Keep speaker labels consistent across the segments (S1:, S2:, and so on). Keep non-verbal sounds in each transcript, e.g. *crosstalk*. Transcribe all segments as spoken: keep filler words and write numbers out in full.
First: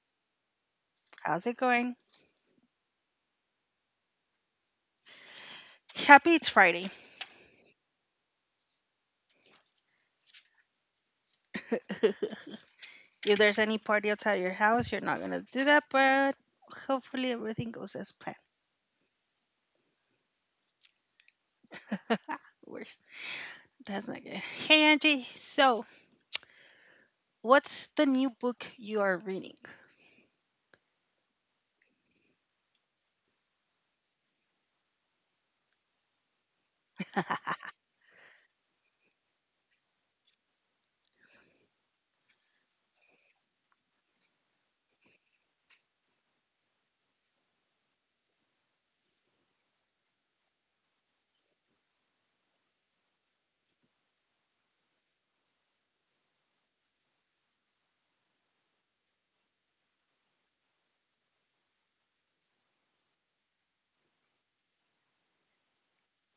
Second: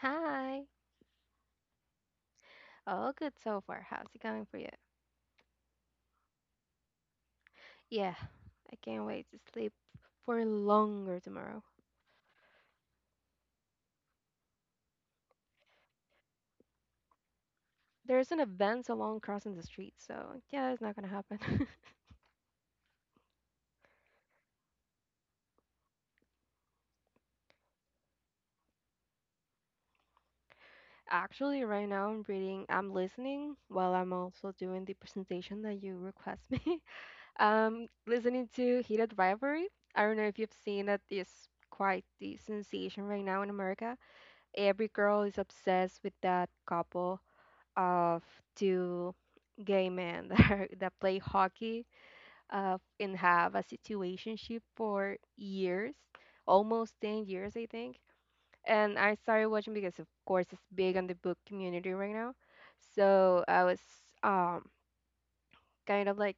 S1: Hi.
S2: how's it going?
S1: All good so far. How's it going for you?
S2: Happy it's Friday.
S1: Yeah, I can't wait to sleep for longer tomorrow.
S2: If there's any party outside your house, you're not gonna do that, but hopefully everything goes as
S1: There's
S2: planned.
S1: an event along crossing the street, so yeah, it's not gonna happen.
S2: Worse, that's not good. Hey Angie, so what's the new book you are reading?
S1: *laughs* Actually, right now I'm reading, I'm listening while I'm also doing the presentation that you request me. *laughs*
S2: *laughs*
S1: Um, listening to Heated Rivalry. I don't know if you've seen it. It's quite the sensation right now in America. Every girl is obsessed with that couple of two gay men *laughs* that, are, that play hockey uh, and have a situationship for years, almost ten years, I think. And I started watching because, of course, it's big on the book community right now. So I was um, kind of like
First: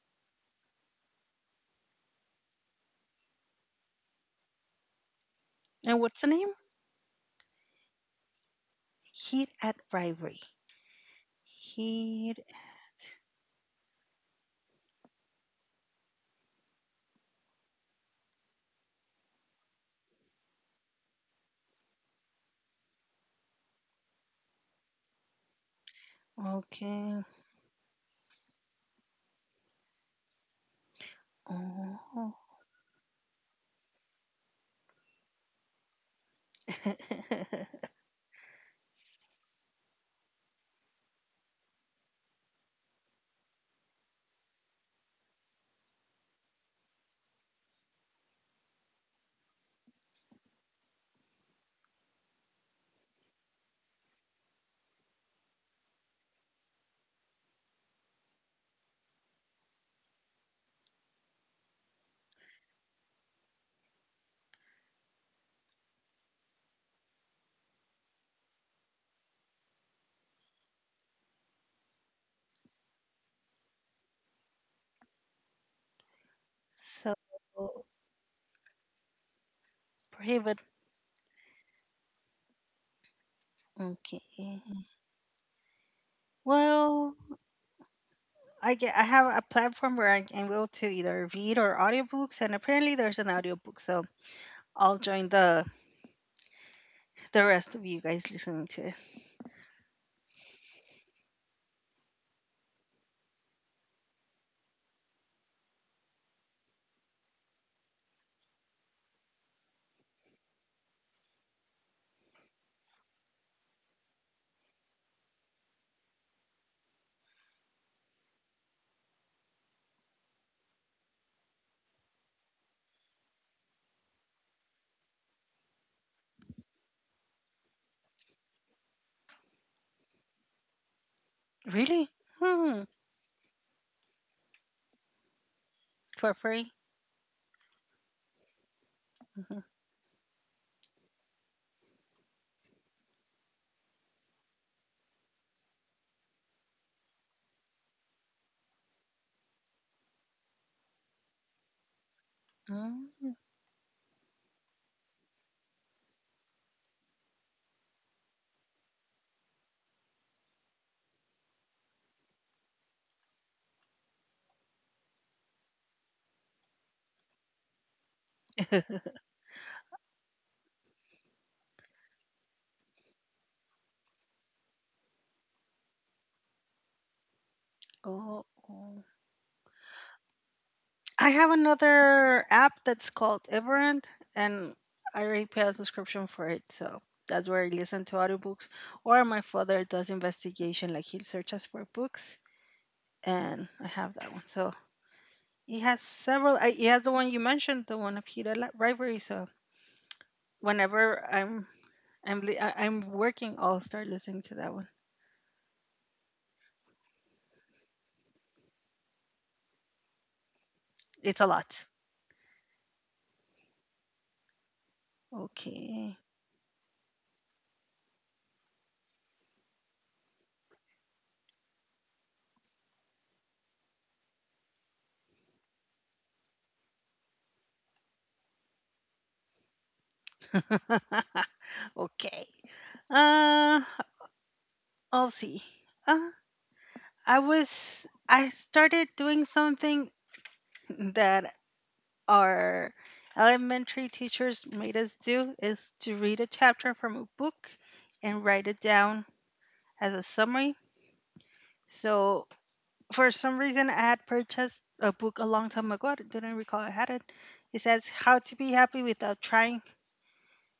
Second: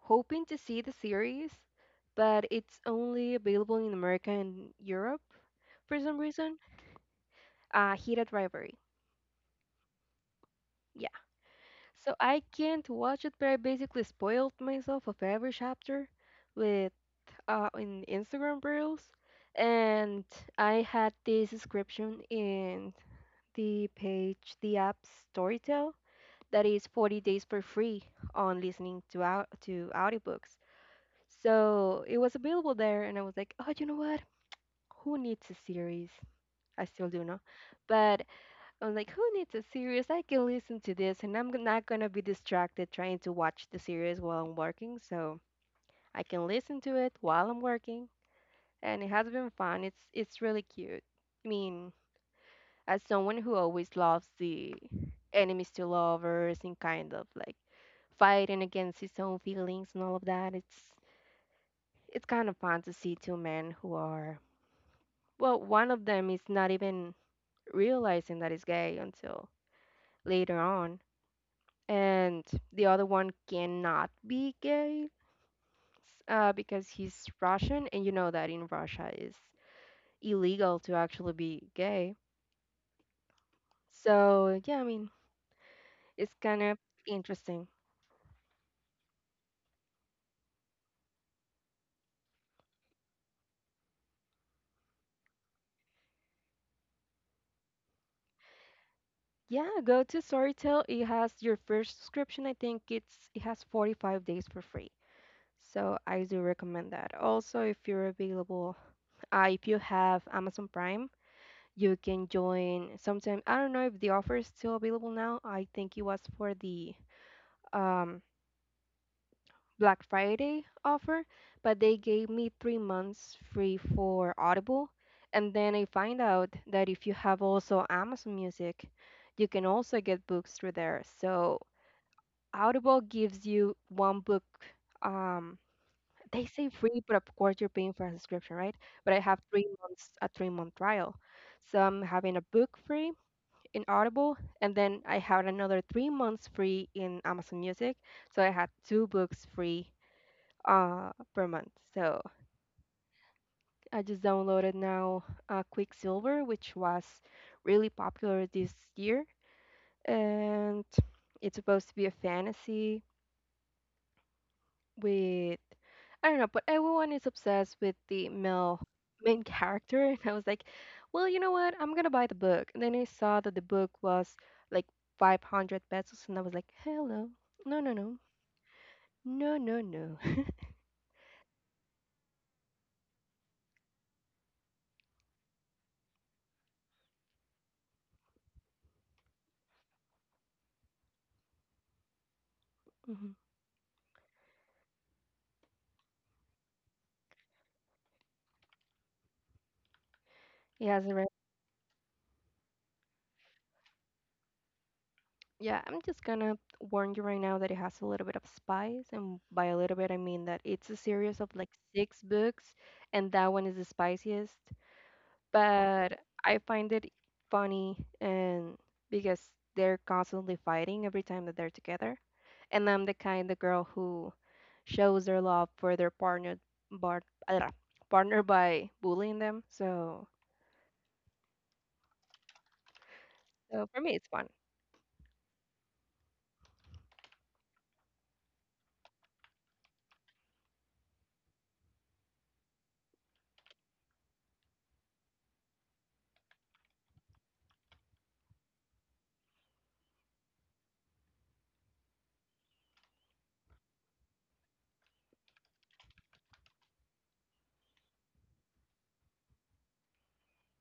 S1: hoping to see the series, but it's only available in America and Europe for
S2: And
S1: some
S2: what's the name?
S1: reason. Uh, Hit at Rivalry.
S2: Heat at Rivalry.
S1: Yeah. So
S2: Heat.
S1: I can't watch it, but I basically spoiled myself of every chapter with uh, in Instagram reels, and I had this subscription in the page, the app Storytel, that is forty
S2: Okay.
S1: days for free on listening to out to audiobooks. So it
S2: Oh.
S1: was available there, and I was like, oh, you know what? Who needs a series? I still do know,
S2: *laughs*
S1: but I'm like, who needs a series? I can listen to this and I'm not going to be distracted trying to watch the series while I'm working. So I can listen to it while I'm working. And it has been fun. It's, it's really cute. I mean, as someone who always loves the enemies to lovers and kind of like fighting against his own feelings and all of that, it's, it's kind of fun to see two men who are, well, one of them is not even realizing that he's gay until later on and the other one cannot be gay uh, because
S2: So
S1: he's Russian, and you know that in Russia it's
S2: prohibit.
S1: illegal to actually be gay.
S2: Okay.
S1: So yeah, I mean it's kind of
S2: Well,
S1: interesting.
S2: I get I have a platform where I am able to either read or audiobooks and apparently there's an audiobook, so I'll join the the rest of you guys listening to it.
S1: Yeah, go to Storytel. It has your first subscription. I think it's it has forty-five days for free. So I do recommend that. Also, if you're available, uh, if you have Amazon Prime, you can join sometime. I don't know if the offer is still available now. I think it was for the um, Black Friday offer, but they gave me three months free for Audible. And then I find out that if you have also Amazon Music, you can also get books through there. So
S2: Really? Hmm.
S1: Audible gives you one book. Um,
S2: For
S1: they say
S2: free?
S1: free, but of course you're paying for a subscription, right? But I have
S2: Mhm.
S1: three months, a three month trial. So I'm having a book free in Audible, and then I had another three months free in Amazon Music. So I had two books free uh, per month. So
S2: Mm.
S1: I just downloaded now uh, Quicksilver, which was really popular this year, and it's supposed to be a fantasy with I don't know, but everyone is obsessed with the male main character, *laughs* and I was like, well, you know what? I'm gonna buy the book. And then I saw that the book was like five hundred pesos, and I was like, hello, no, no, no,
S2: Oh, oh.
S1: no, no, no.
S2: I have another app that's called Everend and I already pay a subscription for it, so that's where I listen to audiobooks. Or my father does investigation, like he searches for books
S1: *laughs* Mhm.
S2: and I have that one. So he has several. I, he has the one you mentioned, the one of Hira Li- Rivalry. So
S1: He has
S2: whenever
S1: a
S2: I'm I'm li- I- I'm working, I'll start listening to that one.
S1: Yeah, I'm just gonna warn you right now that it has a little bit of spice, and by a little bit, I mean that it's a series
S2: It's a
S1: of like
S2: lot.
S1: six books, and that one is the spiciest.
S2: Okay.
S1: But I find it funny, and because they're constantly fighting every time that they're together, and I'm the kind of girl who shows their love for their partner, bar, uh, partner by bullying them. So,
S2: *laughs* Okay. Uh,
S1: so for me, it's fun.
S2: I'll see. Uh, I was I started doing something that our elementary teachers made us do is to read a chapter from a book and write it down as a summary. So for some reason, I had purchased a book a long time ago. I didn't recall I had it. It says How to Be Happy Without Trying.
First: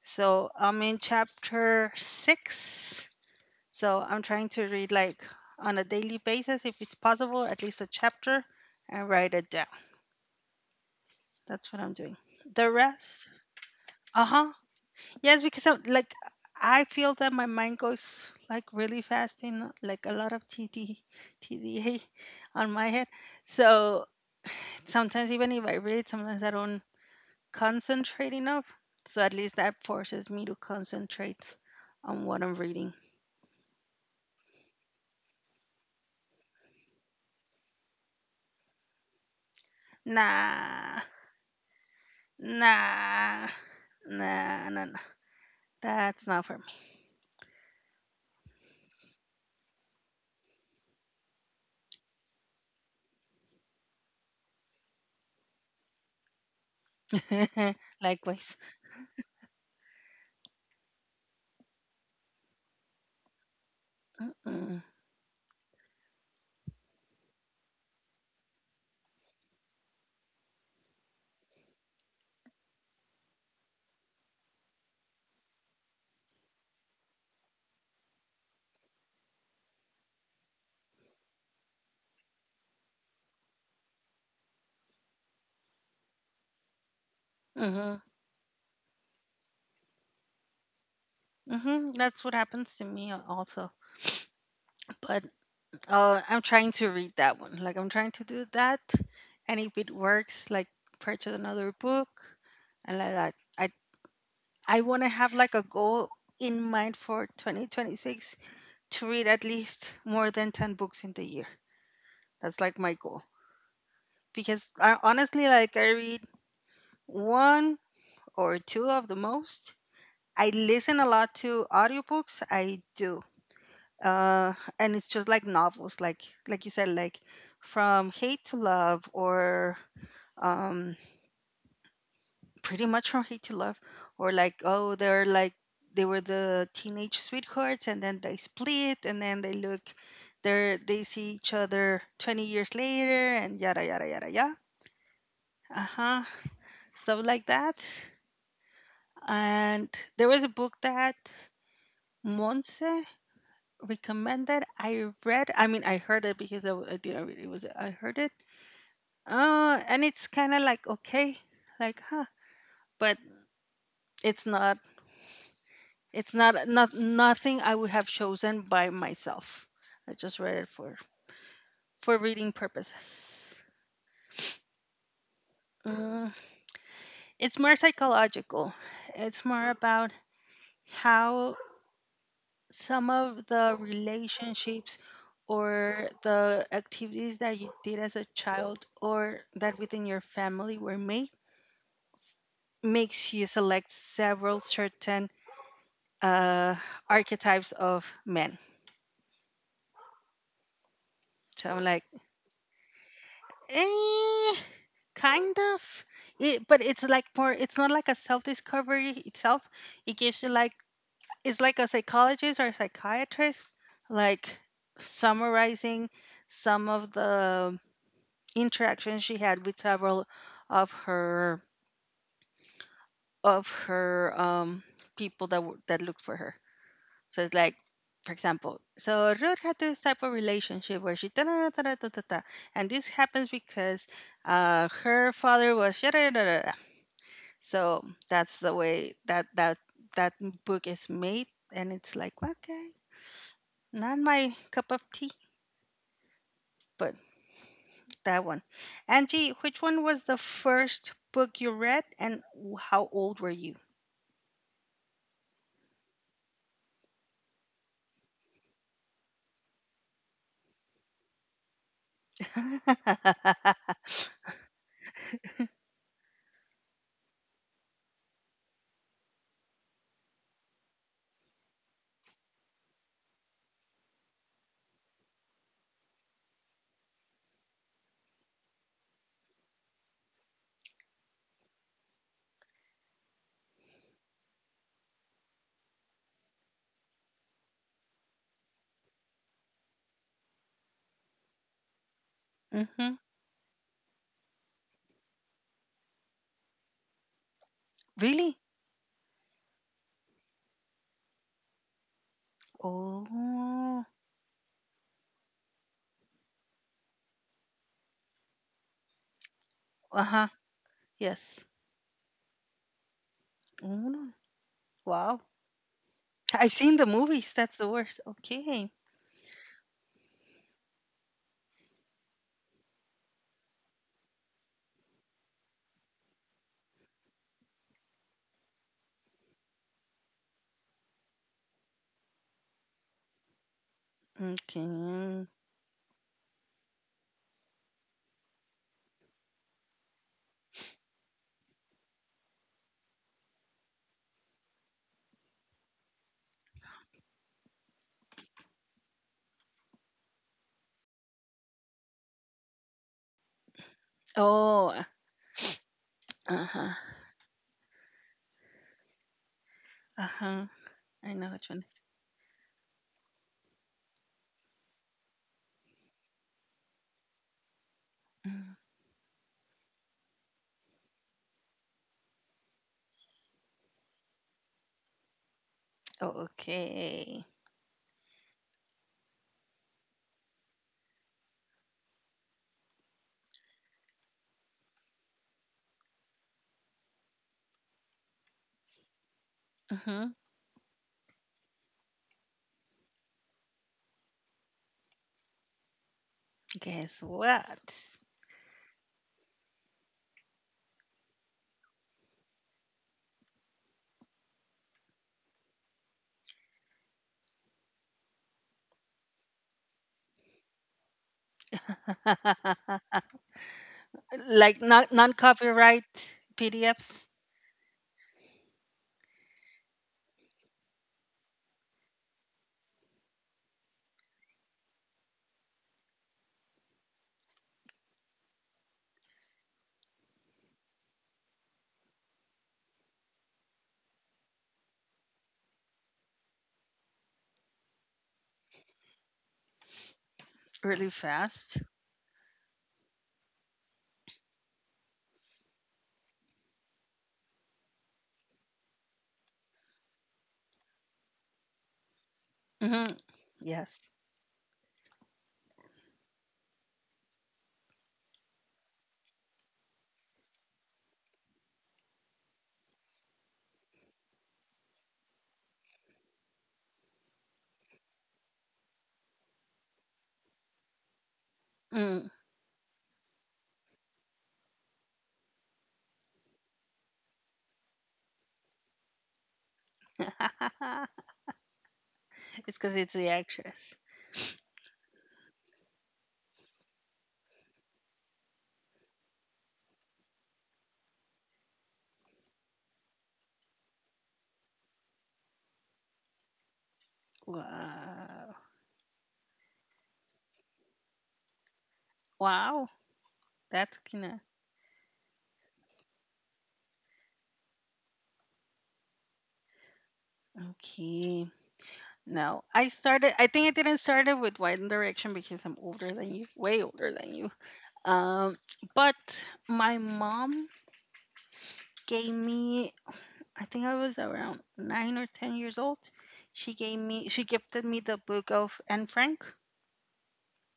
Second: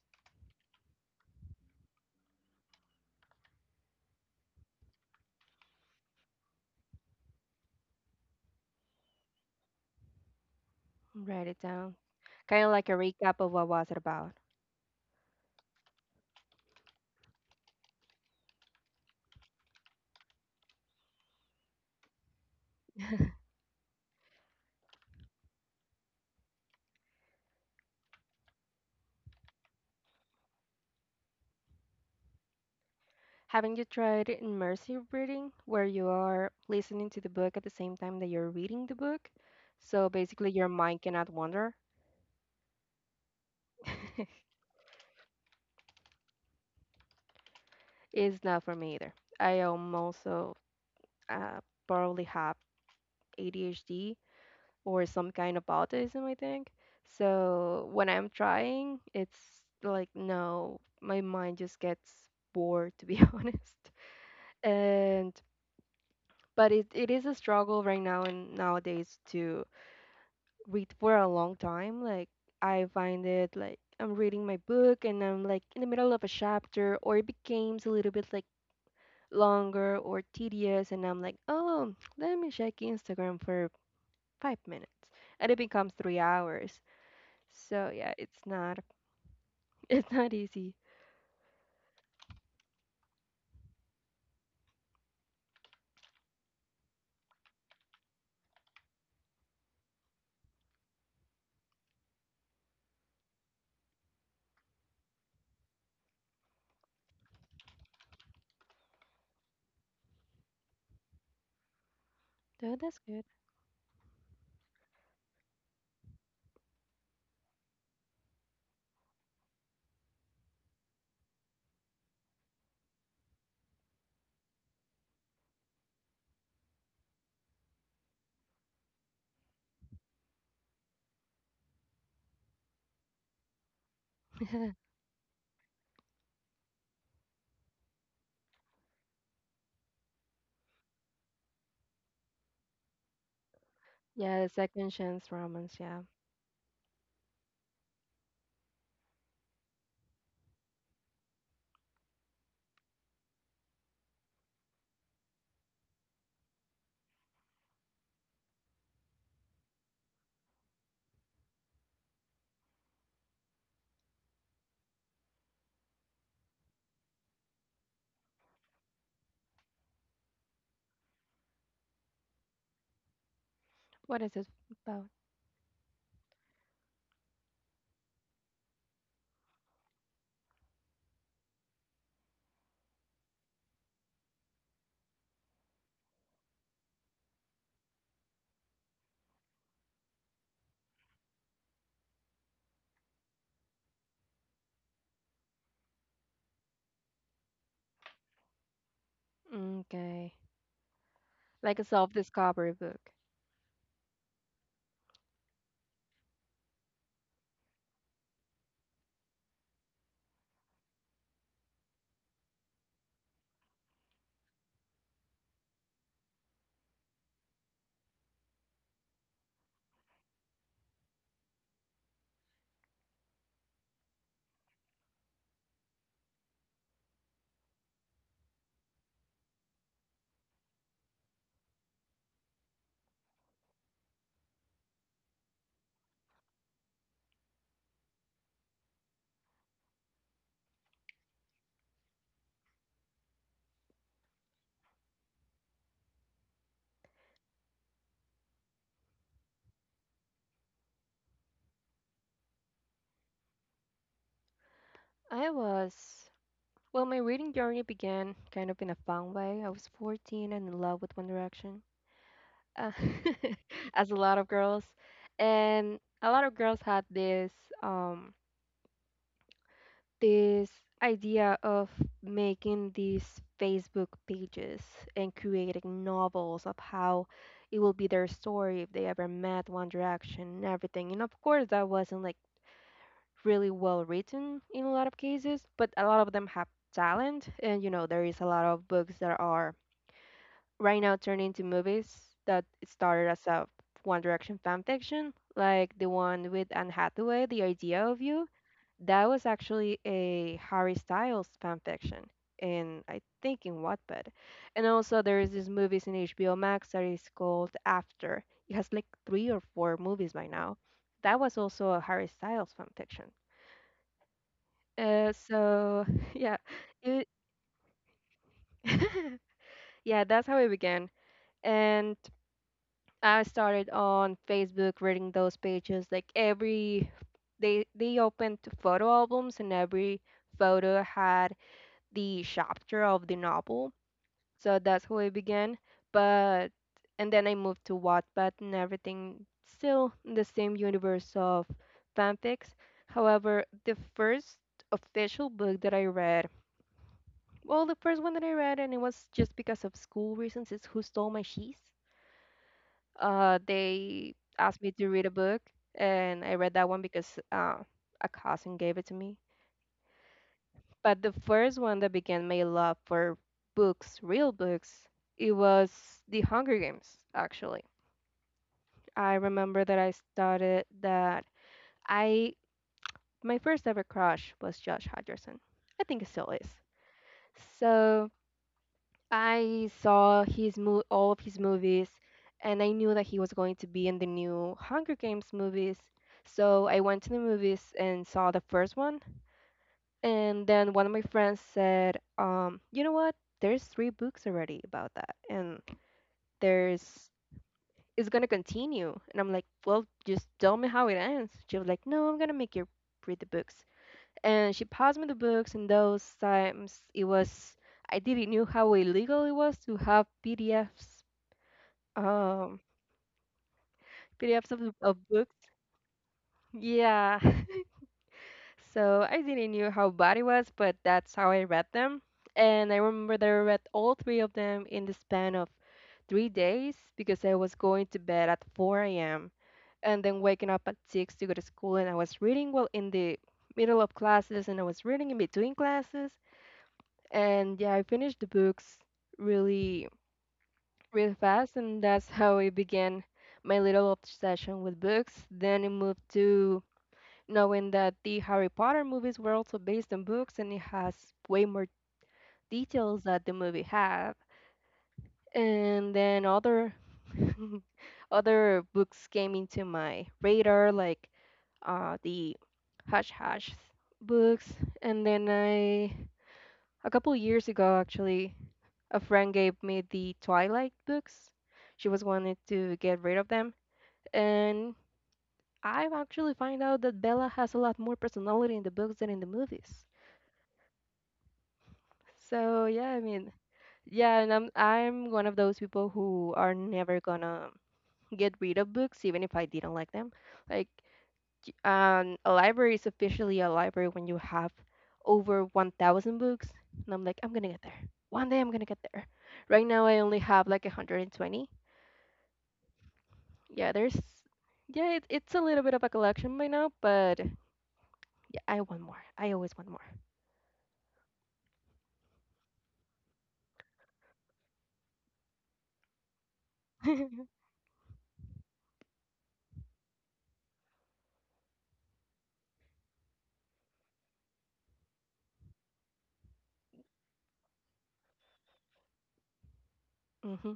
S2: So I'm in chapter six. So I'm trying to read like on a daily basis, if it's possible, at least a chapter and write it down.
S1: Write it
S2: That's what I'm
S1: down,
S2: doing.
S1: kind
S2: The
S1: of like a
S2: rest,
S1: recap of what was it
S2: uh
S1: about.
S2: huh. Yes, because I'm, like I feel that my mind goes like really fast in like a lot of T D T D A on my head. So sometimes even if I read, sometimes I don't concentrate enough. So at least that forces me to concentrate on what I'm reading.
S1: Haven't you tried immersive reading, where you are listening to the book at the same time that you're reading the book? So basically, your mind
S2: Nah,
S1: cannot wander.
S2: nah, nah, nah, nah. That's not for
S1: It's not for me either. I am also uh, probably have A D H D or some kind of autism, I think.
S2: me.
S1: So
S2: *laughs*
S1: when I'm
S2: Likewise.
S1: trying, it's like, no, my mind just gets bored, to be *laughs* honest.
S2: Mm,
S1: And but it, it is a struggle right now and nowadays to read for a long time. Like I find it like I'm reading my book and I'm like in the middle of a chapter or it becomes a little bit like longer or tedious and I'm like, oh, let me check Instagram for five minutes. And it becomes three hours. So
S2: mhm,
S1: yeah, it's not *laughs* it's not easy.
S2: mhm. That's what happens to me also. But uh, I'm trying to read that one. Like I'm trying to do that, and if it works, like purchase another book, and like that. I I want to have like a goal in mind for twenty twenty-six to read at least more than ten books in the year. That's
S1: So
S2: like my
S1: that's
S2: goal.
S1: good.
S2: Because I, honestly, like I read one or two of the most. I listen a lot to audiobooks. I do. Uh, and it's just like novels, like like you said, like from hate to love or um, pretty much from Hate to Love, or like
S1: *laughs*
S2: oh they're like they were the teenage sweethearts and then they split and then they look they're they see each other twenty years later and yada yada yada
S1: Yeah, the
S2: yada,
S1: second chance romance, yeah.
S2: uh-huh, stuff like that. And there was a book that Monse recommended I read. I mean I heard it because I, I didn't read it, it was I heard it. Uh and it's kind of like okay, like huh, but it's not. It's not not nothing I would have chosen by myself. I just read it for for reading purposes.
S1: What is it about?
S2: Mm, it's more psychological. It's more about how some of the relationships or the activities that you did as a child or that within your family were made makes you select several certain uh, archetypes of men.
S1: Okay.
S2: So,
S1: Like a
S2: like,
S1: self-discovery book.
S2: eh, kind of. It, but it's like more. It's not like a self discovery itself. It gives you like it's like a psychologist or a psychiatrist, like summarizing some of the interactions she had with several of her of her um people that w- that looked for her. So it's like, for example, so Ruth had this type of relationship where she ta-da-da-da-da-da-da, and this happens because uh, her father was da-da-da-da-da. So that's the way that that that book is made, and it's like okay, not my cup of tea, but that one. Angie, which one was the first book you read, and how old were you?
S1: I was Well, my reading journey began kind of in a fun way. I was fourteen and in love with One Direction, uh,
S2: *laughs*
S1: *laughs* as a lot of girls. And a lot of girls had this um, this idea of making these Facebook pages and creating novels of how it will be their story if they ever met One Direction and everything. And of course, that wasn't like really well written in a lot of cases, but a lot of them have talent and you know there is a lot of books that are right now turned into movies that it
S2: Hmm.
S1: started as a One Direction fan fiction, like the one with Anne Hathaway, The Idea of You.
S2: Really?
S1: That was actually a Harry Styles fan fiction in I think in
S2: Oh,
S1: Wattpad. And also there is this movies in H B O Max that is called After. It has like three or four
S2: uh
S1: movies
S2: huh.
S1: by now. That was
S2: Yes.
S1: also a Harry Styles fan fiction.
S2: Oh.
S1: Uh,
S2: Wow.
S1: so *laughs* yeah,
S2: I've seen the
S1: it,
S2: movies, that's the worst. Okay.
S1: *laughs* yeah, that's how it began. And I started on Facebook reading those pages. Like every they they opened photo albums and every photo had the chapter of the novel. So that's how I
S2: Okay.
S1: began. But and then I moved to Wattpad and everything still in the same universe of fanfics. However, the first official book that I read, well, the first one that I read and it was just because of school reasons is Who Stole My Cheese? Uh, they asked me
S2: Oh,
S1: to read a book, and I read that
S2: uh-huh.
S1: one because uh, a cousin gave it to me.
S2: Uh-huh.
S1: But
S2: I
S1: the
S2: know which one
S1: first
S2: it is.
S1: one that began my love for books, real books, it was The Hunger Games, actually.
S2: Mm.
S1: I remember that I started that I my first ever crush was Josh Hutcherson. I think it
S2: Oh,
S1: still is.
S2: okay.
S1: So I saw his mo- all of his movies, and I knew that he was going to be in the new Hunger Games movies. So I went to the movies and saw the first one,
S2: Mm-hmm.
S1: and then one of my friends said, um, "You know what? There's three books already about that, and
S2: Guess
S1: there's
S2: what?
S1: it's gonna continue." And I'm like, "Well, just tell me how it ends." She was like, "No, I'm gonna make you read the books." And she passed me the books, and those times it was I didn't knew how illegal it was to have P D Fs um,
S2: *laughs*
S1: P D Fs of,
S2: Like
S1: the-
S2: non
S1: of
S2: non
S1: books.
S2: copyright P D Fs
S1: Yeah. *laughs* So I didn't knew how bad it was, but that's how I read them. And I remember that I read all three of them in the span of three days because I was going to bed at four a m and then waking up at six to go to school. And I was reading while in the middle of classes and I was reading in between classes. And yeah, I finished the books really,
S2: really
S1: really fast.
S2: fast.
S1: And that's how it began my little obsession with books. Then it moved to knowing that the Harry Potter movies were also based on books and it has way more
S2: Mm-hmm.
S1: details that the movie
S2: Yes.
S1: have. And then other *laughs* other books came into my radar, like uh, the Hush Hush books. And then I, a couple years ago, actually, a friend gave me the Twilight books. She was
S2: Mm.
S1: wanting to get rid of them, and I've actually find out that Bella has a lot more personality in the books than in the movies.
S2: *laughs* It's
S1: So
S2: because
S1: yeah,
S2: it's
S1: I
S2: the
S1: mean,
S2: actress.
S1: yeah, and I'm I'm one of those people who are never gonna get rid of books, even if I didn't like them. Like, y- um, a library is officially a library when you have over one thousand books, and I'm like, I'm gonna get there. One
S2: Wow.
S1: day I'm gonna get there. Right now I only have like one hundred twenty.
S2: Wow.
S1: Yeah,
S2: That's
S1: there's,
S2: kinda
S1: yeah, it, it's a little bit of a collection by now, but yeah, I want more. I always want more.
S2: okay. No, I started. I think I didn't start it with One Direction because I'm older than you, way older than you.
S1: *laughs*
S2: Um, but my mom gave me. I think I was around nine or ten years old. She gave me. She gifted me the book of Anne Frank.
S1: Hmm.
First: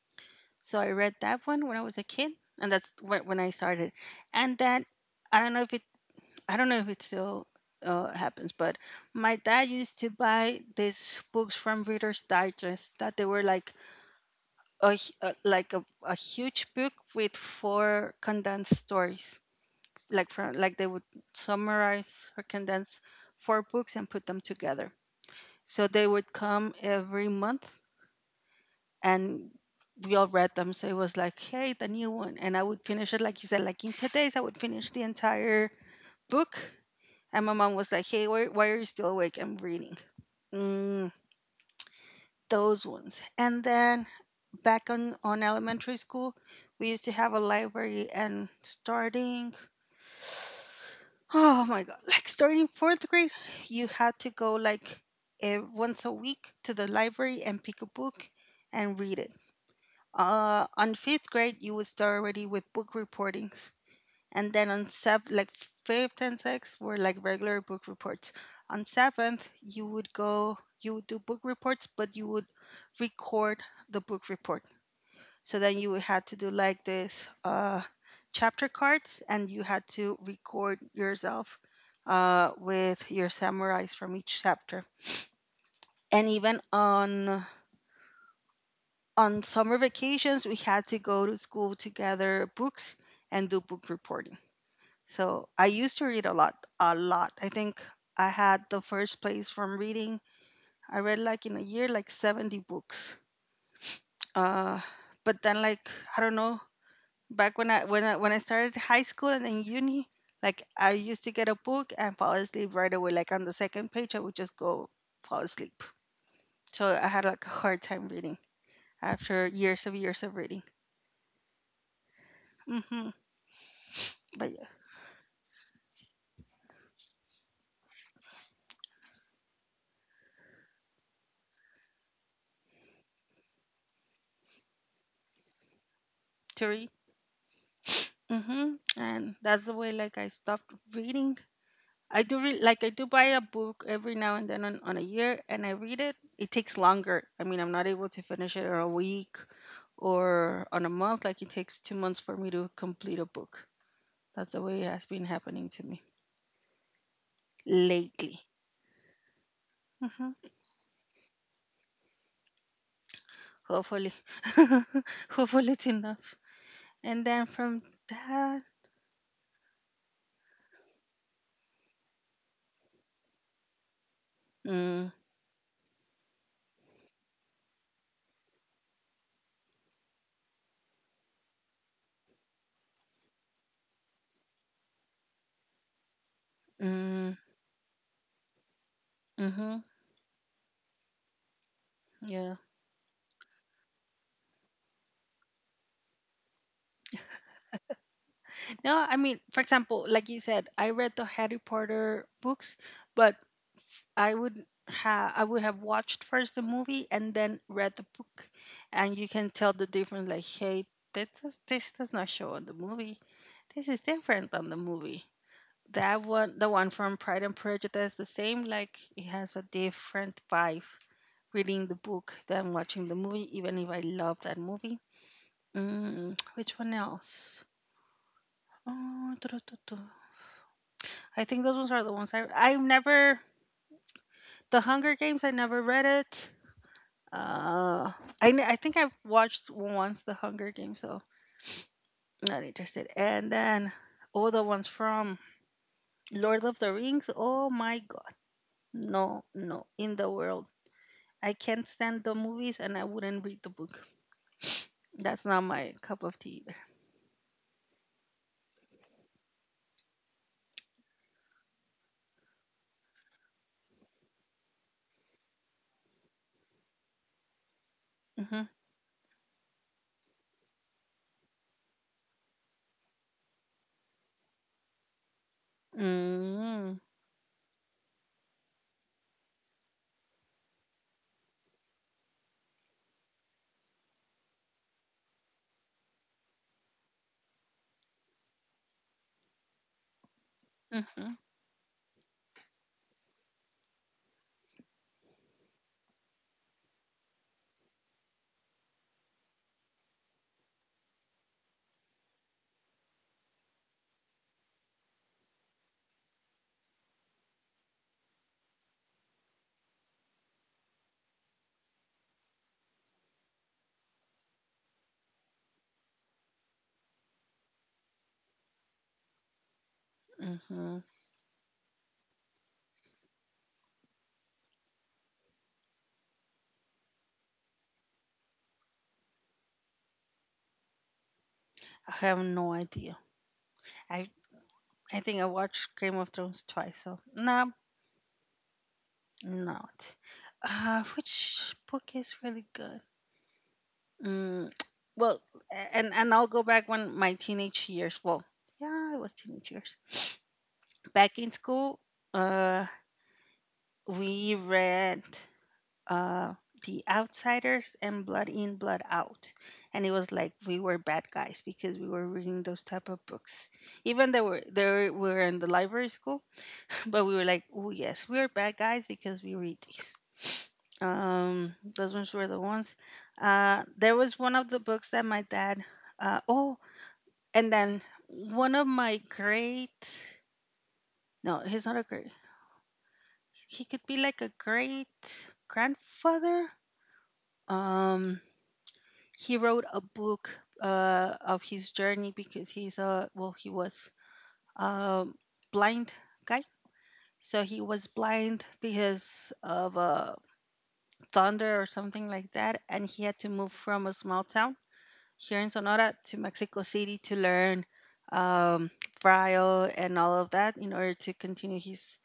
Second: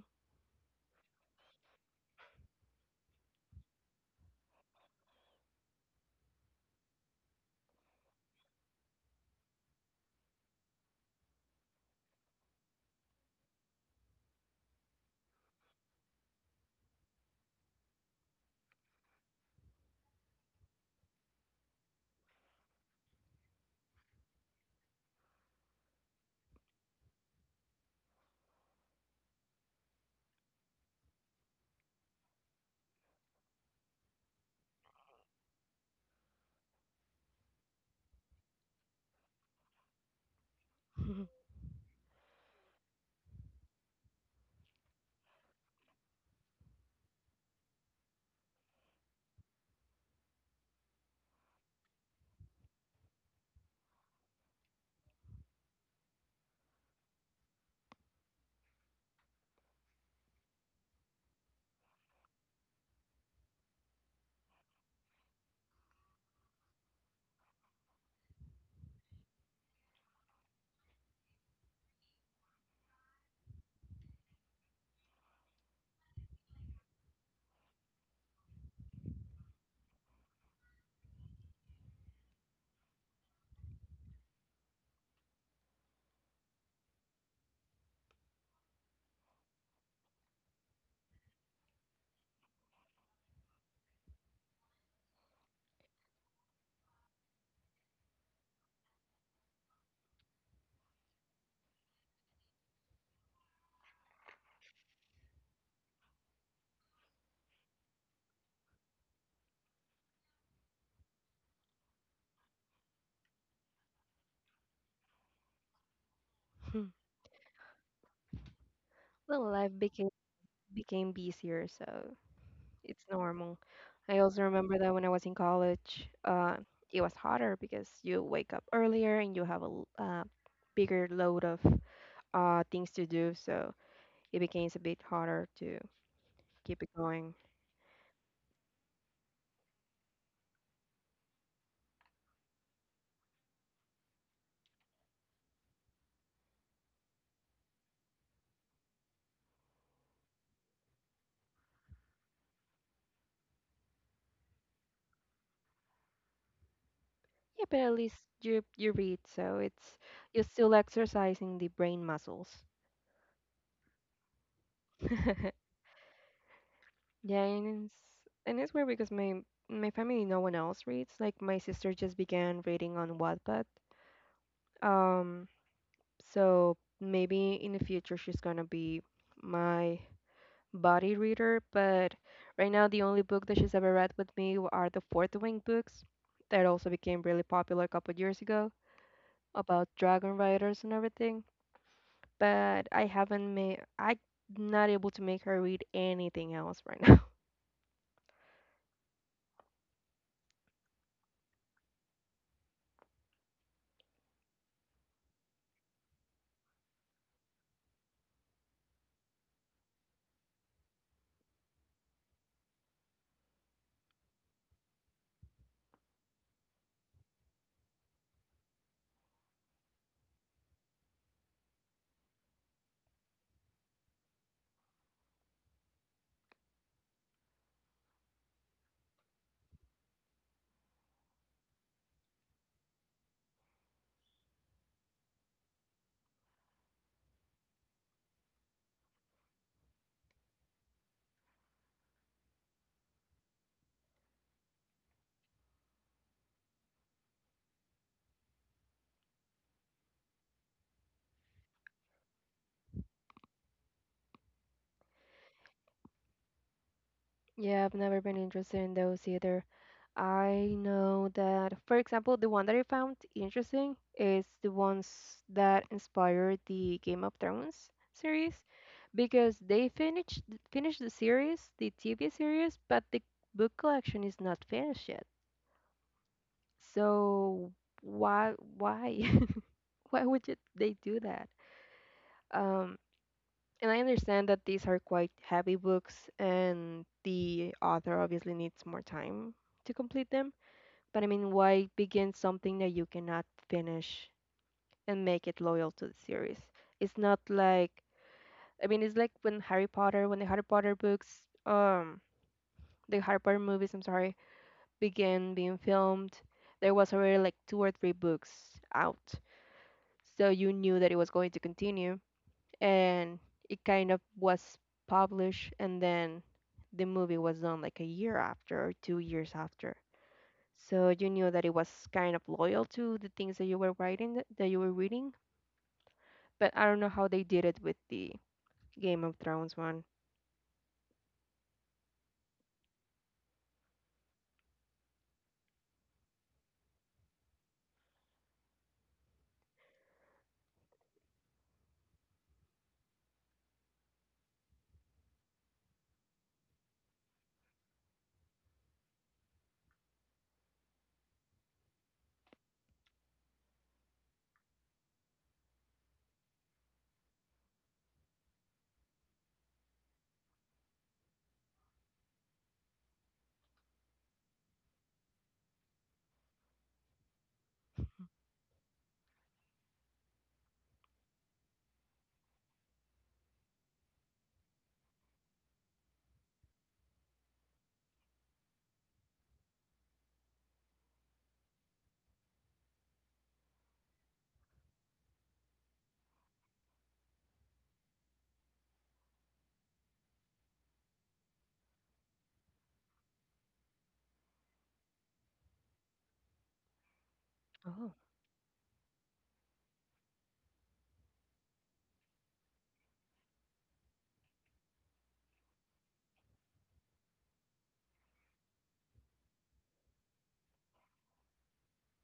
S2: So I read that one when I was a kid, and that's wh- when I started. And then I don't know if it. I don't know if it still uh, happens, but my dad used to buy these books from Reader's Digest that they were like a, h- a- like a, a huge book with four condensed stories, like from like they would summarize or condense four books and put them together, so they would come every month, and we all read them. So it was like, hey, the new one, and I would finish it like you said, like in ten days I would finish the entire book. And my mom was like, hey, why, why are you still awake? I'm reading, mm,
S1: *laughs*
S2: those ones. And then back on on elementary school, we used to have a library, and starting oh my god, like starting fourth grade, you had to go like eh, once a week to the library and pick a book and read it. Uh, on fifth grade, you would start already with book reportings. And then on sev like fifth and sixth were like regular book reports. On seventh, you would go, you would do book reports, but you would record the book report. So then you would have to do like this uh, chapter cards, and you had to record yourself uh, with your samurais from each chapter. And even on on summer vacations, we had to go to school to gather books and do book reporting. So I used to read a lot, a lot. I think I had the first place from reading. I read like in a year like seventy books. Uh, but then like I don't know, back when I when I when I started high school and then uni, like I used to get a book and fall asleep right away. Like on the second page, I would just go fall asleep. So I had like a hard time reading after
S1: Well, life
S2: years of
S1: became
S2: years of reading.
S1: became busier, so. It's
S2: Hmm.
S1: normal. I also
S2: But yeah,
S1: remember that when I was in college, uh, it was harder because you wake up earlier and you have a l- uh, bigger load of uh, things to do, so it becomes a bit harder to
S2: to
S1: keep
S2: read.
S1: it going.
S2: Hmm. And that's the way like I stopped reading. I do re- like I do buy a book every now and then on, on a year and I read it. It takes longer. I mean, I'm not able to finish it in a week or on a month. Like it takes two months for me to complete a book. That's the way it has been happening to me
S1: Yeah, but at least
S2: lately.
S1: you you read, so it's you're
S2: Hmm.
S1: still exercising the brain muscles.
S2: Hopefully, *laughs*
S1: *laughs*
S2: hopefully it's enough. And
S1: Yeah,
S2: then from
S1: and it's and
S2: that,
S1: it's weird because my my family no one else reads. Like my sister just began reading on Wattpad.
S2: mm,
S1: Um, So maybe in the future she's gonna be my body reader, but right now the only book that she's ever read with me w- are the Fourth Wing books that also became
S2: mm,
S1: really popular a couple years ago
S2: hmm,
S1: about dragon riders and everything.
S2: yeah.
S1: But I haven't made I'm not able to make her read anything else right.
S2: No, I mean, for example, like you said, I read the Harry Potter books, but I would have I would have watched first the movie and then read the book, and you can tell the difference. Like, hey, this is, this does not show on the movie. This is different on the movie. That one, the one from Pride and Prejudice, the same. Like, it has a different vibe reading the book than watching the movie. Even if I love that movie. Mm, *tsk* which one else? Oh, *tsk* I think those ones are the ones I I've never The Hunger Games. I never read it. Uh, I kn- I think I've watched once The Hunger Games, so not interested. And then all the ones from Lord of the Rings. Oh my god, no, no, in the world. I can't stand the movies, and I wouldn't read the book. That's not my cup of tea either.
S1: Yeah, I've never been interested in those either. I know that, for example, the one that I found interesting is the ones that inspired the Game of Thrones series
S2: Mm-hmm.
S1: because they finished finished the series, the T V series, but the book collection is not finished yet.
S2: Mm-hmm.
S1: So why why *laughs* why would you, they do that? Um, And I understand that these are quite heavy books, and the author obviously needs more time to complete them. But
S2: Mm-hmm.
S1: I mean, why begin something that you cannot finish and make it loyal to the series? It's not like, I mean, it's like when Harry Potter, when the Harry Potter books, um, the Harry Potter movies, I'm sorry, began being filmed, there was already like two or three books out. So you knew that it was going to continue and it kind of was published, and then the movie was done like a year after or two years after,
S2: Mm-hmm.
S1: so you knew that it was kind of loyal to the things that you were writing th- that you were reading. But I don't know how they did it with the Game of Thrones one.
S2: I have no idea. I I think I watched Game of Thrones twice, so no, not. Uh, which book is really good? Mm, *tsk* well, a- and and I'll go back when my teenage years. Well, yeah, it was teenage years. Back in school, uh, we read uh, The Outsiders and Blood In, Blood Out, and it was like we were bad guys because we were reading those type of books. Even though we're, they were in the library school, but we were like, oh yes, we are bad guys because we read these. *laughs* Um, those ones were the ones. Uh, there was one of the books that my dad. Uh, oh, and then one of my great. No, he's not a great. He could be like a great grandfather. Um, he wrote a book uh, of his journey because he's a well, he was a blind guy. So he was
S1: Oh,
S2: blind because of a thunder or something like that. And he had to move from a small town here in Sonora to Mexico City to learn um, braille and all of that in order to continue his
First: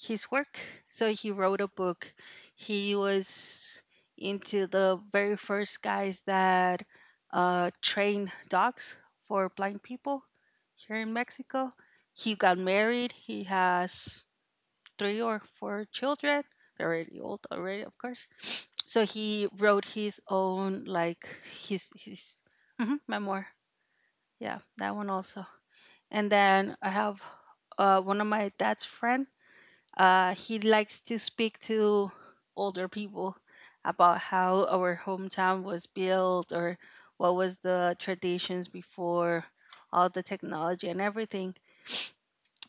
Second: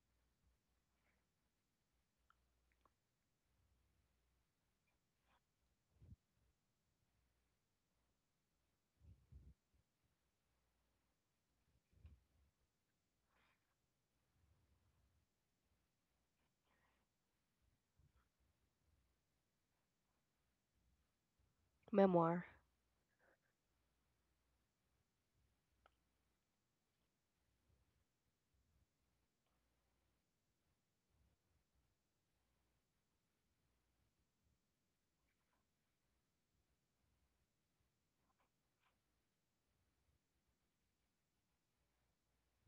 S2: his work. So he wrote a book. He was into the very first guys that uh, trained dogs for blind people here in Mexico. He got married. He has three or four children. They're really old already, of course. *sniffs* So he wrote his own, like his his
S1: memoir.
S2: mhm, memoir. Yeah, that one also. And then I have uh, one of my dad's friend. Uh, he likes to speak to older people about how our hometown was built or what was the traditions before all the technology and everything,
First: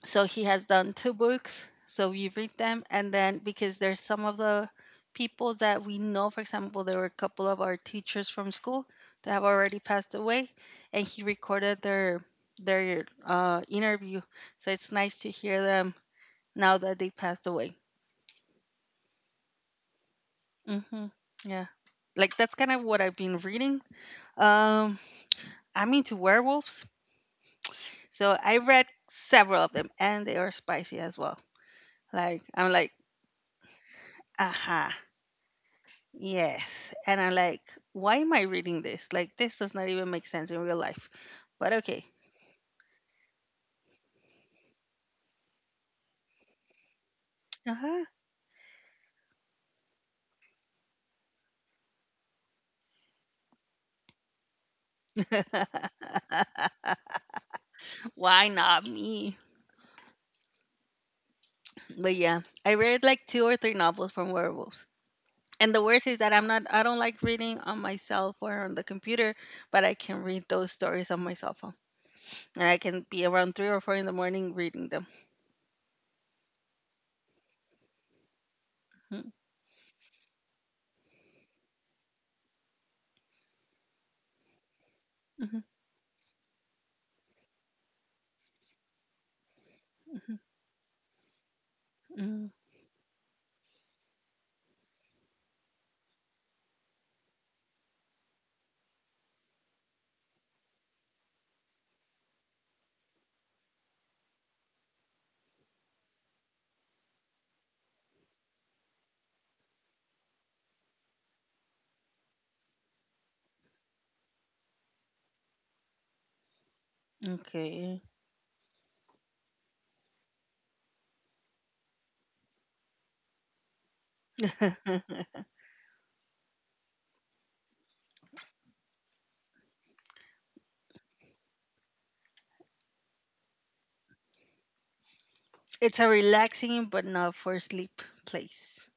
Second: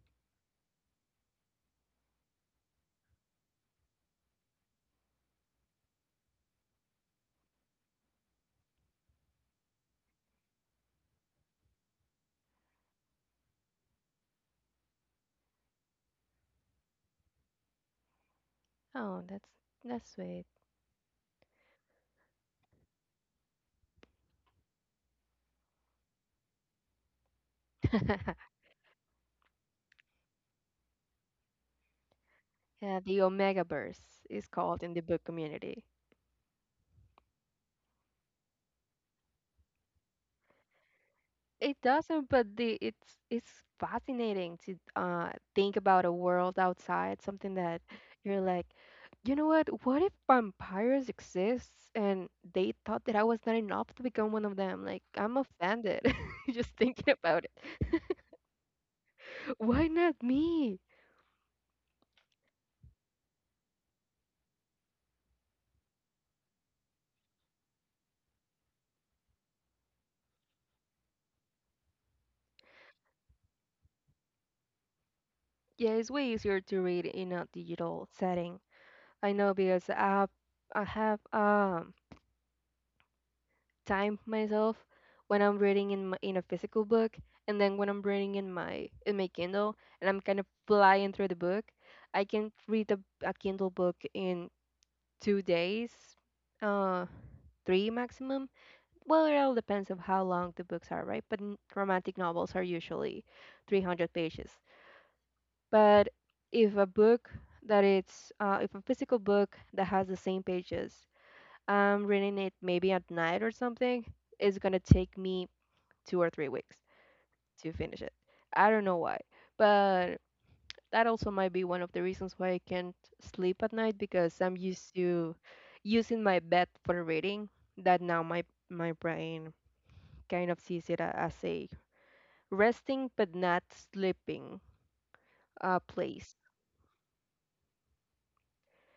S2: so he has done two books, so we read them. And then, because there's some of the people that we know, for example, there were a couple of our teachers from school that have already passed away, and he recorded their their uh, interview, so it's nice to hear them now that they passed away.
S1: Oh, that's that's sweet.
S2: Hmm. Yeah, like that's kind of what I've been reading. um I'm into werewolves, so
S1: *laughs*
S2: I read several of them, and they are spicy as well. Like, I'm like,
S1: Yeah, the omega verse is called
S2: aha.
S1: in the book community.
S2: Yes. And I'm like, why am I reading this? Like, this does not even make sense in real life. But
S1: It
S2: okay.
S1: doesn't, but the it's it's fascinating to uh think about a world outside, something that
S2: Uh-huh.
S1: you're like, you know what? What if vampires exists and they thought that I was not enough to become one of them? Like, I'm offended *laughs* just thinking about it.
S2: *laughs* Why not me?
S1: *laughs* Why not me?
S2: But yeah, I read like two or three novels from werewolves. And the worst is that I'm not, I don't like reading on my cell phone or on the computer, but I can read those stories on my cell phone. And I can be around three or four in the morning reading them.
S1: Yeah, it's way easier to read in a digital setting. I
S2: Mm,
S1: know because I have, I have um time myself when I'm
S2: mhm,
S1: reading in my, in a physical book, and then when I'm reading in my in my Kindle, and I'm
S2: mhm,
S1: kind of flying through the book. I can
S2: mhm.
S1: read a, a Kindle book in two days, uh, three maximum. Well, it all depends of how long the books are, right? But n- romantic novels are usually three hundred pages. But if a book that it's uh, if a physical book that has the same pages, I'm reading it maybe at night or something, it's gonna take me two or three weeks to finish
S2: Okay.
S1: it. I don't know why, but that also might be one of the reasons why I can't sleep at night because I'm used
S2: *laughs*
S1: to using my bed for reading. That now my my brain kind of sees it a- as a resting but not sleeping uh,
S2: It's a
S1: place.
S2: relaxing but not for sleep place.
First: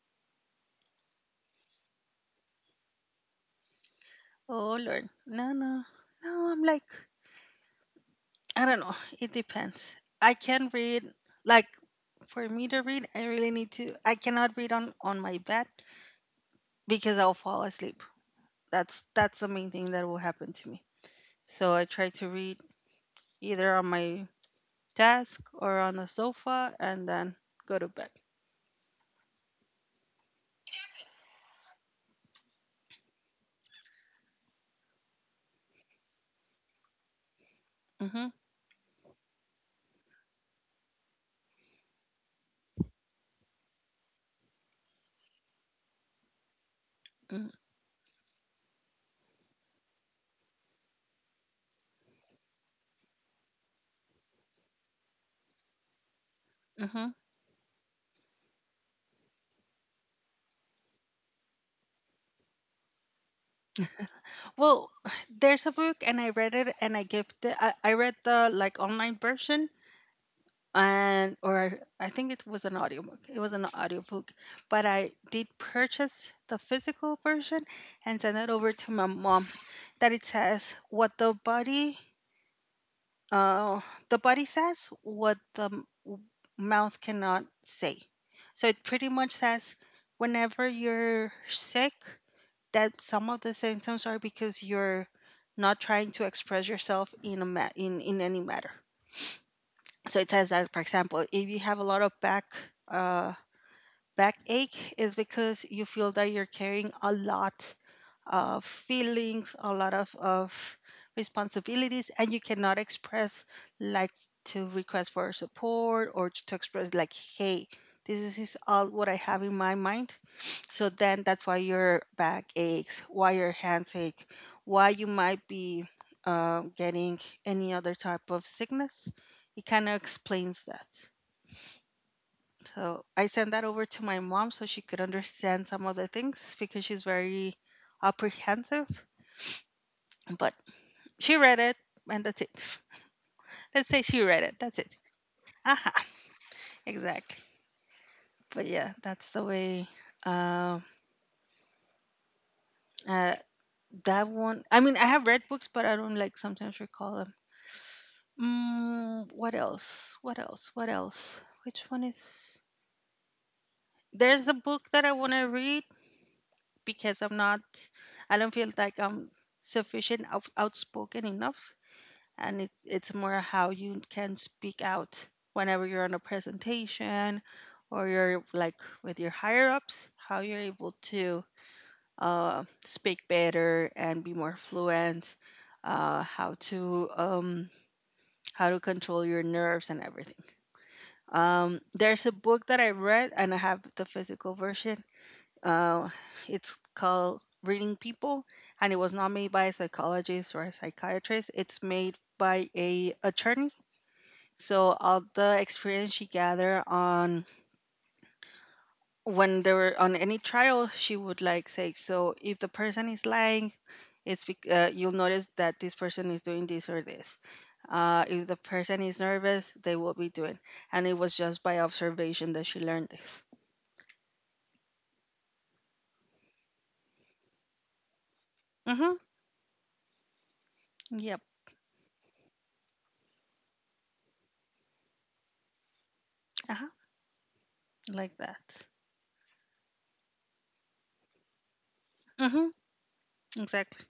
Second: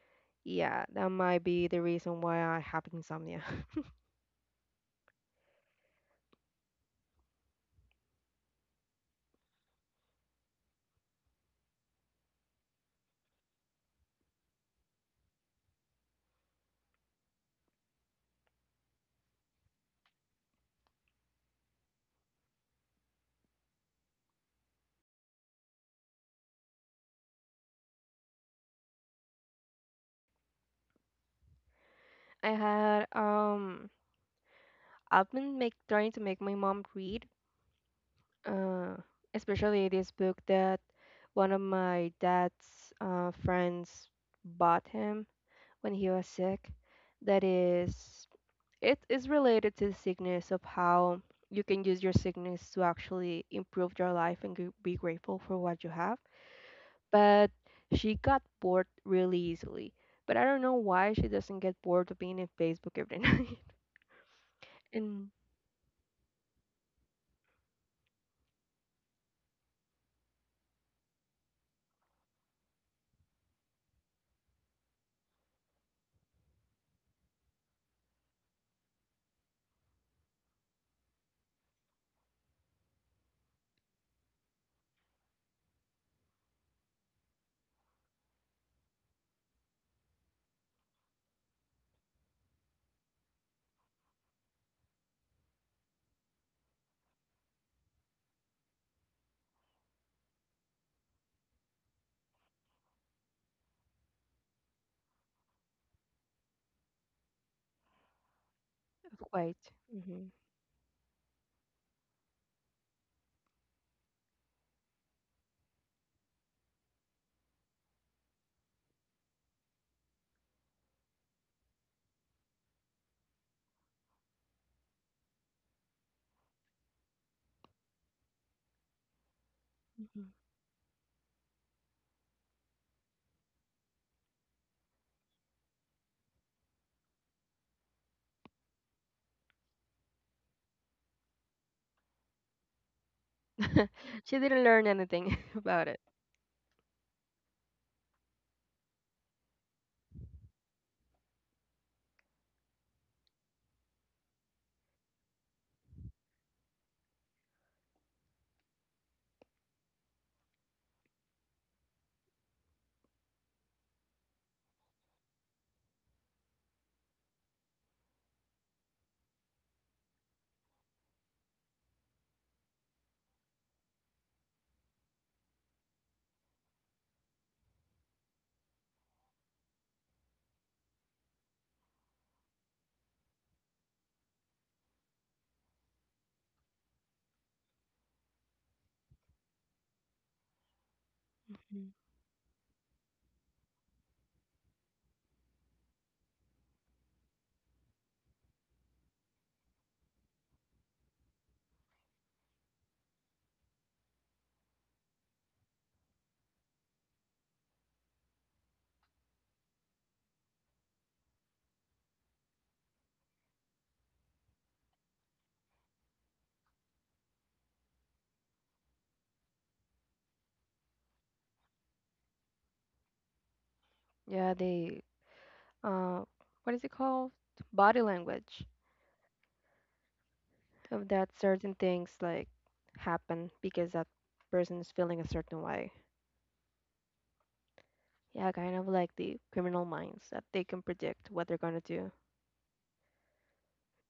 S1: Yeah, that might be the reason why I have insomnia.
S2: Oh Lord, no, no, no. I'm like, I don't know. It depends. I can read. Like, for me to read, I really need to. I cannot read on on my bed because I'll fall asleep. That's that's the main thing that will happen to me. So I try to read either on my desk or on the sofa, and then go to bed.
S1: *laughs* I had um I've been make trying to make my mom read
S2: Mm-hmm.
S1: uh, especially this book that one of my dad's uh, friends bought him when he was sick. That
S2: Mm-hmm.
S1: is, it is related to the sickness of how you can use your sickness to actually improve your life and gr- be grateful for what you have.
S2: Mm-hmm.
S1: But she got bored really easily. But I don't know why she doesn't get bored of being in Facebook every *laughs* night.
S2: Well, *sighs*
S1: And
S2: there's a book, and I read it, and I gave the I, I read the like online version, and or I think it was an audiobook. It was an audiobook, but I did purchase the physical version and send it over to my mom. That it says what the body, uh, the body says what the m- w- mouth cannot say. So it pretty much says whenever you're sick, that some of the symptoms are because you're not trying to express yourself in a ma- in in any matter. So it says that, for example, if you have a lot of back uh, Backache is because you feel that you're carrying a lot of feelings,
S1: quite.
S2: a lot of,
S1: Hmm.
S2: of responsibilities, and you cannot express, like, to request for support or to, to express like, hey, this is all what I have in my mind. So then that's why your back aches, why your hands ache, why you might be uh, getting any other type of sickness. It kind of
S1: Hmm.
S2: explains that. So I sent that over to my mom so she could understand some of the things because she's very apprehensive. But she read it and that's it. *laughs* Let's say
S1: *laughs*
S2: she
S1: She
S2: read it.
S1: didn't
S2: That's
S1: learn
S2: it.
S1: anything *laughs* about
S2: Aha, *laughs* exactly. But yeah, that's the way. Um, uh, that one. I mean, I have read books, but I don't like sometimes recall them. Mm, what else? What else? What else? Which one is? There's a book that I want to read, because I'm not, I don't feel like I'm sufficient, out, outspoken enough. And it, it's more how you can speak out whenever you're on a presentation or you're like with your higher ups, how you're able to uh, speak better and be more fluent, uh, how to um, how to control your nerves and everything. Um,
S1: it.
S2: there's a book that I read, and I have the physical version. Uh, it's called Reading People, and it was not made by a psychologist or a psychiatrist. It's made by a attorney. So all the experience she gathered on when they were on any trial, she would like say, so if the person is lying, it's bec- uh, you'll notice that this person is doing this or this. Uh, if the person is nervous, they will be doing. And it was just by observation that she learned this.
S1: Yeah, they uh what is it called? Body language
S2: Mm-hmm.
S1: of that
S2: Yep.
S1: certain things like happen because that person is feeling a certain way.
S2: Uh-huh. Like
S1: Yeah, kind
S2: that.
S1: of like the criminal minds that they can predict what they're gonna do.
S2: Mm-hmm. Exactly.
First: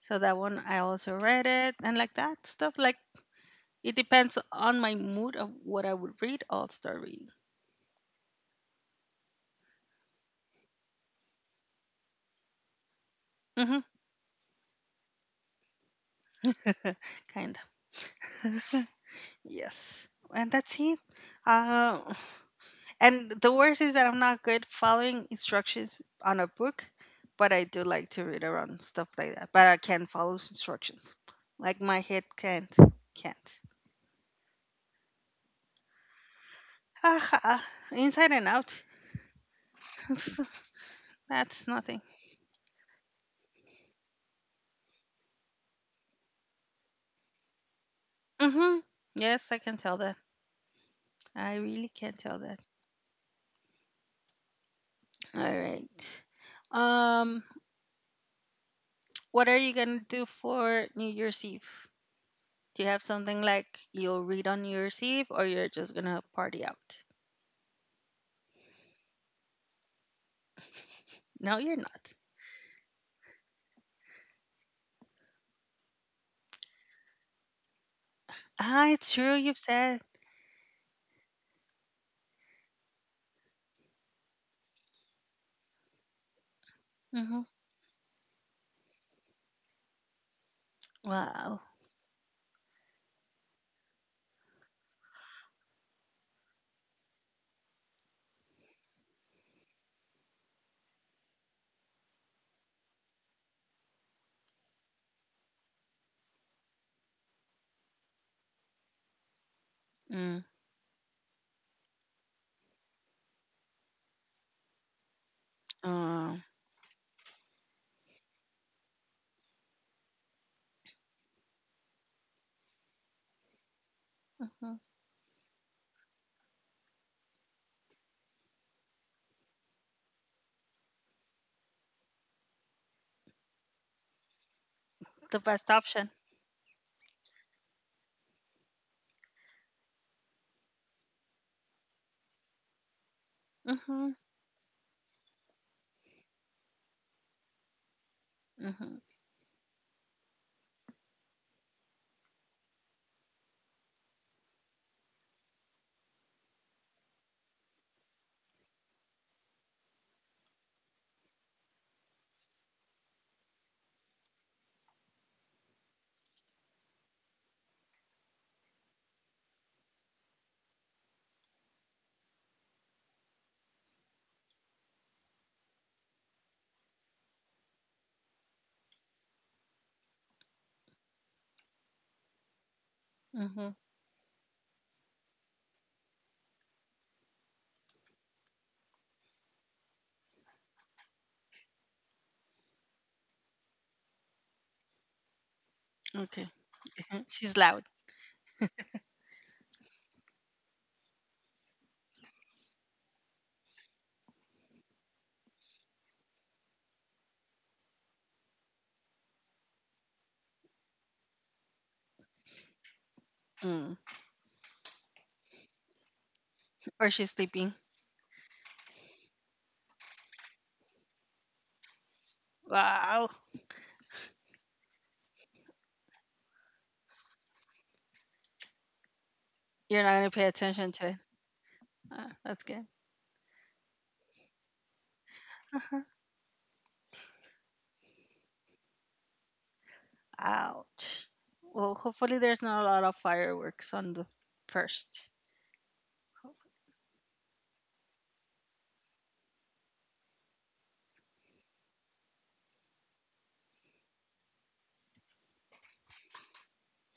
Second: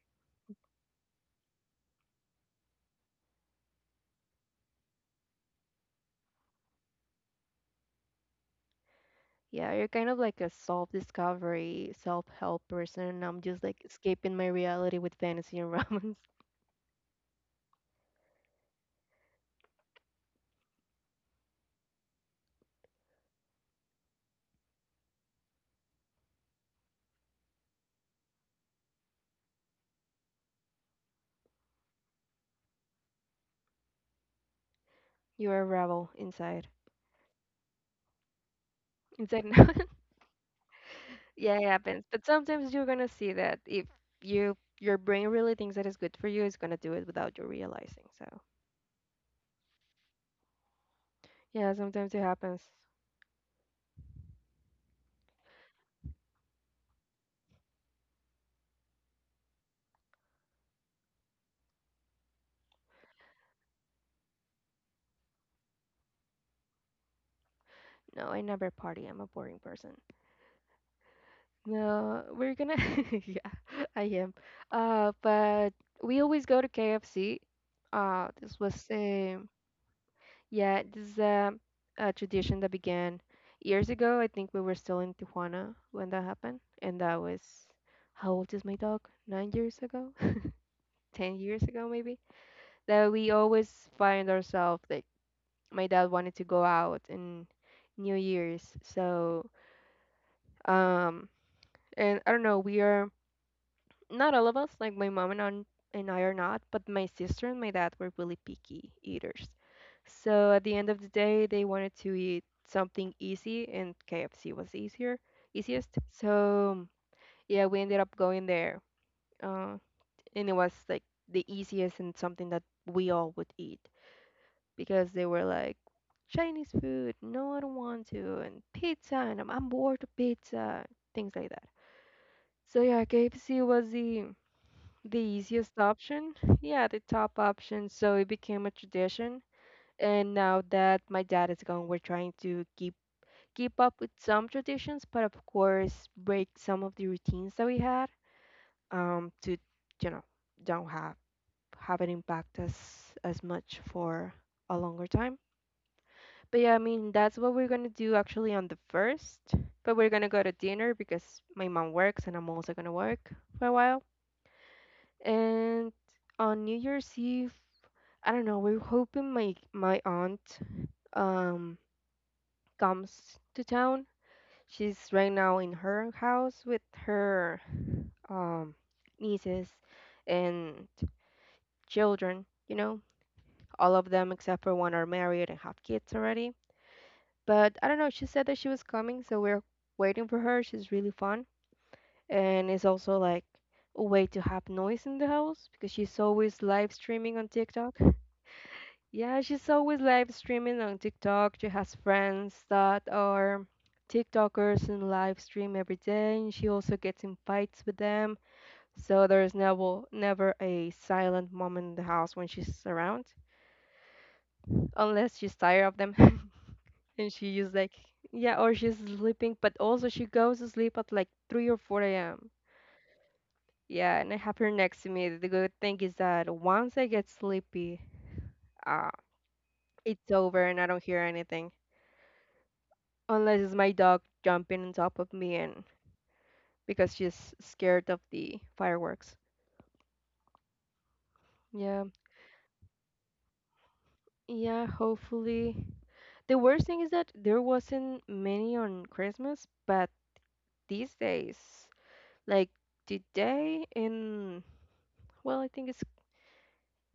S2: So that one I also read it and like that stuff. Like, it depends on my mood of what I would read. I'll start reading.
S1: Yeah, you're kind of like a self-discovery, self-help person. I'm just
S2: Hmm.
S1: like escaping my reality with fantasy and romance. *laughs*
S2: *laughs* Kind of. *laughs* Yes. And that's it. Uh, and the worst is that I'm not good following instructions on a book, but I do like to read around stuff like that. But I can follow instructions. Like my head can't. Can't. *laughs*
S1: You're a rebel inside.
S2: Ah, ah, inside and out.
S1: Inside *laughs* now.
S2: *laughs*
S1: Yeah, it
S2: That's nothing.
S1: happens. But sometimes you're gonna see that if you your brain really thinks that is good for you, it's gonna do it without you realizing. So
S2: Hmm. Yes, I can tell that. I
S1: yeah,
S2: really
S1: sometimes
S2: can't
S1: it
S2: tell that.
S1: happens.
S2: All right. Um, what are you gonna do for New Year's Eve? Do you have something like you'll read on New Year's Eve, or you're just gonna party out?
S1: No, I never party. I'm a boring person.
S2: No, you're not.
S1: No, we're gonna *laughs* yeah, I am. Uh, but we always go to K F C. Uh, this was
S2: Ah, it's true.
S1: a
S2: You've said.
S1: yeah, this is a, a tradition that began years ago. I think we were still in Tijuana when that happened, and that
S2: Mm-hmm.
S1: was how old is my dog? Nine years ago. ten
S2: Wow.
S1: years ago maybe that we always find ourselves like my dad wanted to go out in New Year's, so um and I don't know, we are not all of us, like my mom and, aunt, and I are not, but my sister and my dad were really picky eaters,
S2: Mm.
S1: so at the end of the day they wanted to eat something easy and KFC was easier easiest.
S2: Oh.
S1: So yeah, we ended up going there, uh, and it was like the easiest and something that we all would eat
S2: Mhm.
S1: because they were like Chinese food, no, I don't want to, and pizza, and I'm, I'm bored of pizza, things like that. So yeah, K F C was the the
S2: The best
S1: easiest
S2: option.
S1: option, yeah, the top option. So it became a tradition, and now that my dad is gone, we're trying to keep keep up
S2: Mm-hmm.
S1: with some traditions, but of course break some of the routines that we had,
S2: Mm-hmm.
S1: um, to you know, don't have have it impact us as much for a longer time. But yeah, I mean, that's what we're gonna do actually on the first. But we're gonna go to dinner because my mom works and I'm also gonna work for a while. And on New Year's Eve, I don't know, we're hoping my my aunt um comes to town. She's right now in her house with her um nieces and children, you know.
S2: Mm-hmm.
S1: All of them except for one are married and have kids already. But I don't know, she said that she was coming, so we're waiting for her. She's really fun. And it's also like a way to have noise in the house because she's
S2: Okay.
S1: always live
S2: *laughs*
S1: streaming on
S2: She's loud.
S1: TikTok. Yeah, she's always live streaming on TikTok. She has friends that are TikTokers and live stream every day, and she also gets in fights with them. So there's never never a silent moment in the house when she's around,
S2: Mm.
S1: unless she's tired of them. *laughs*
S2: Or
S1: And
S2: she's
S1: she
S2: sleeping.
S1: is like, yeah, or she's sleeping, but also she goes to sleep at like three or four a m.
S2: Wow.
S1: Yeah, and I have her next to me. The good thing is that once I get sleepy, uh,
S2: You're not gonna
S1: it's
S2: pay
S1: over and I
S2: attention
S1: don't
S2: to it.
S1: hear anything.
S2: Ah, that's good.
S1: Unless it's my dog jumping on top of me and because she's scared of the fireworks.
S2: Ouch. Well,
S1: Yeah,
S2: hopefully there's not a lot of fireworks on the
S1: yeah,
S2: first.
S1: hopefully. The worst thing is that there wasn't many on Christmas, but these days, like today in, well, I think it's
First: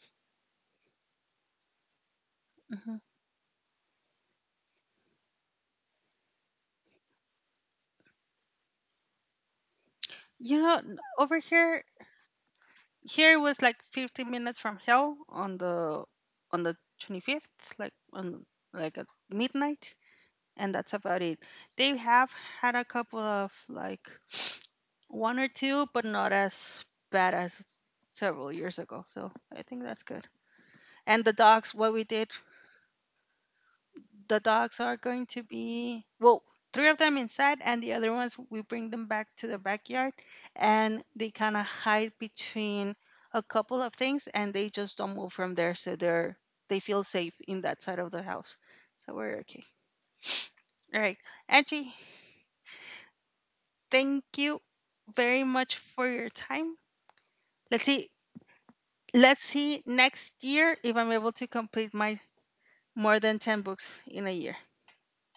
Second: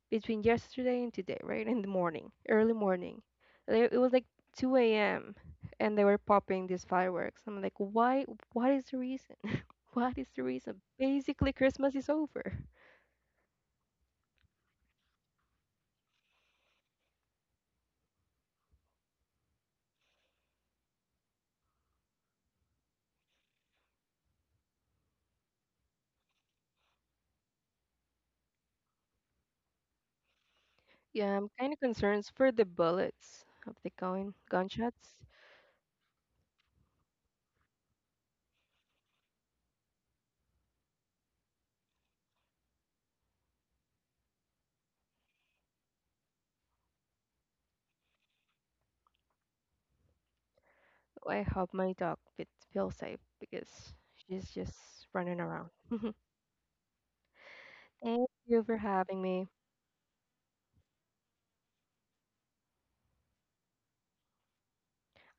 S1: between yesterday and today, right? In the morning, early
S2: Mhm.
S1: morning. They, it was like two a m and they were popping these fireworks. I'm like, why? What is the reason? *laughs* What is the
S2: You know,
S1: reason?
S2: n- over
S1: Basically,
S2: here,
S1: Christmas is over.
S2: here it was like fifteen minutes from hell on the on the twenty-fifth, like on, like, at midnight, and that's about it. They have had a couple of like one or two, but not as bad as several years ago. So I think that's good. And the
S1: Yeah, I'm kind
S2: dogs,
S1: of
S2: what we
S1: concerned
S2: did,
S1: for the bullets of the gun
S2: the dogs are
S1: gunshots.
S2: going to be, well, three of them inside, and the other ones we bring them back to the backyard, and they kind of hide between a couple of things and they just don't move from there, so they're, they feel safe in that side of the house, so we're okay. All right,
S1: I hope my
S2: Angie,
S1: dog fe- feels safe because
S2: thank
S1: she's
S2: you
S1: just running
S2: very
S1: around.
S2: much for
S1: *laughs*
S2: your time. Let's see.
S1: Thank you for having
S2: Let's
S1: me.
S2: see next year if I'm able to complete my more than ten books in a year.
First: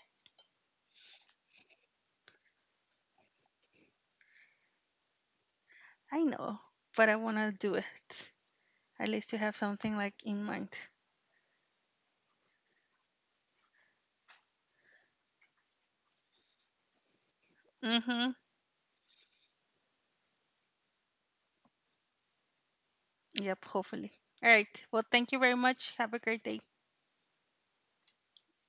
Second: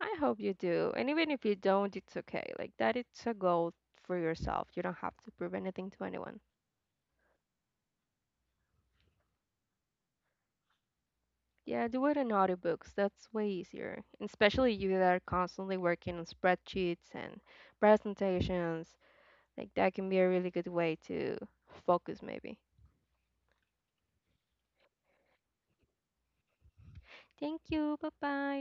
S1: I hope you do. And even if you don't, it's okay. Like that it's a goal for yourself. You don't have to prove anything to
S2: I
S1: anyone.
S2: know, but I want to do it. At least you have something like in mind.
S1: Yeah, do it in audiobooks. That's way easier. And especially you that are constantly working on spreadsheets and
S2: Mm-hmm.
S1: presentations. Like that can be a really good way to focus maybe.
S2: Yep, hopefully. All right. Well, thank you very much. Have a great day.
S1: Thank you. Bye bye.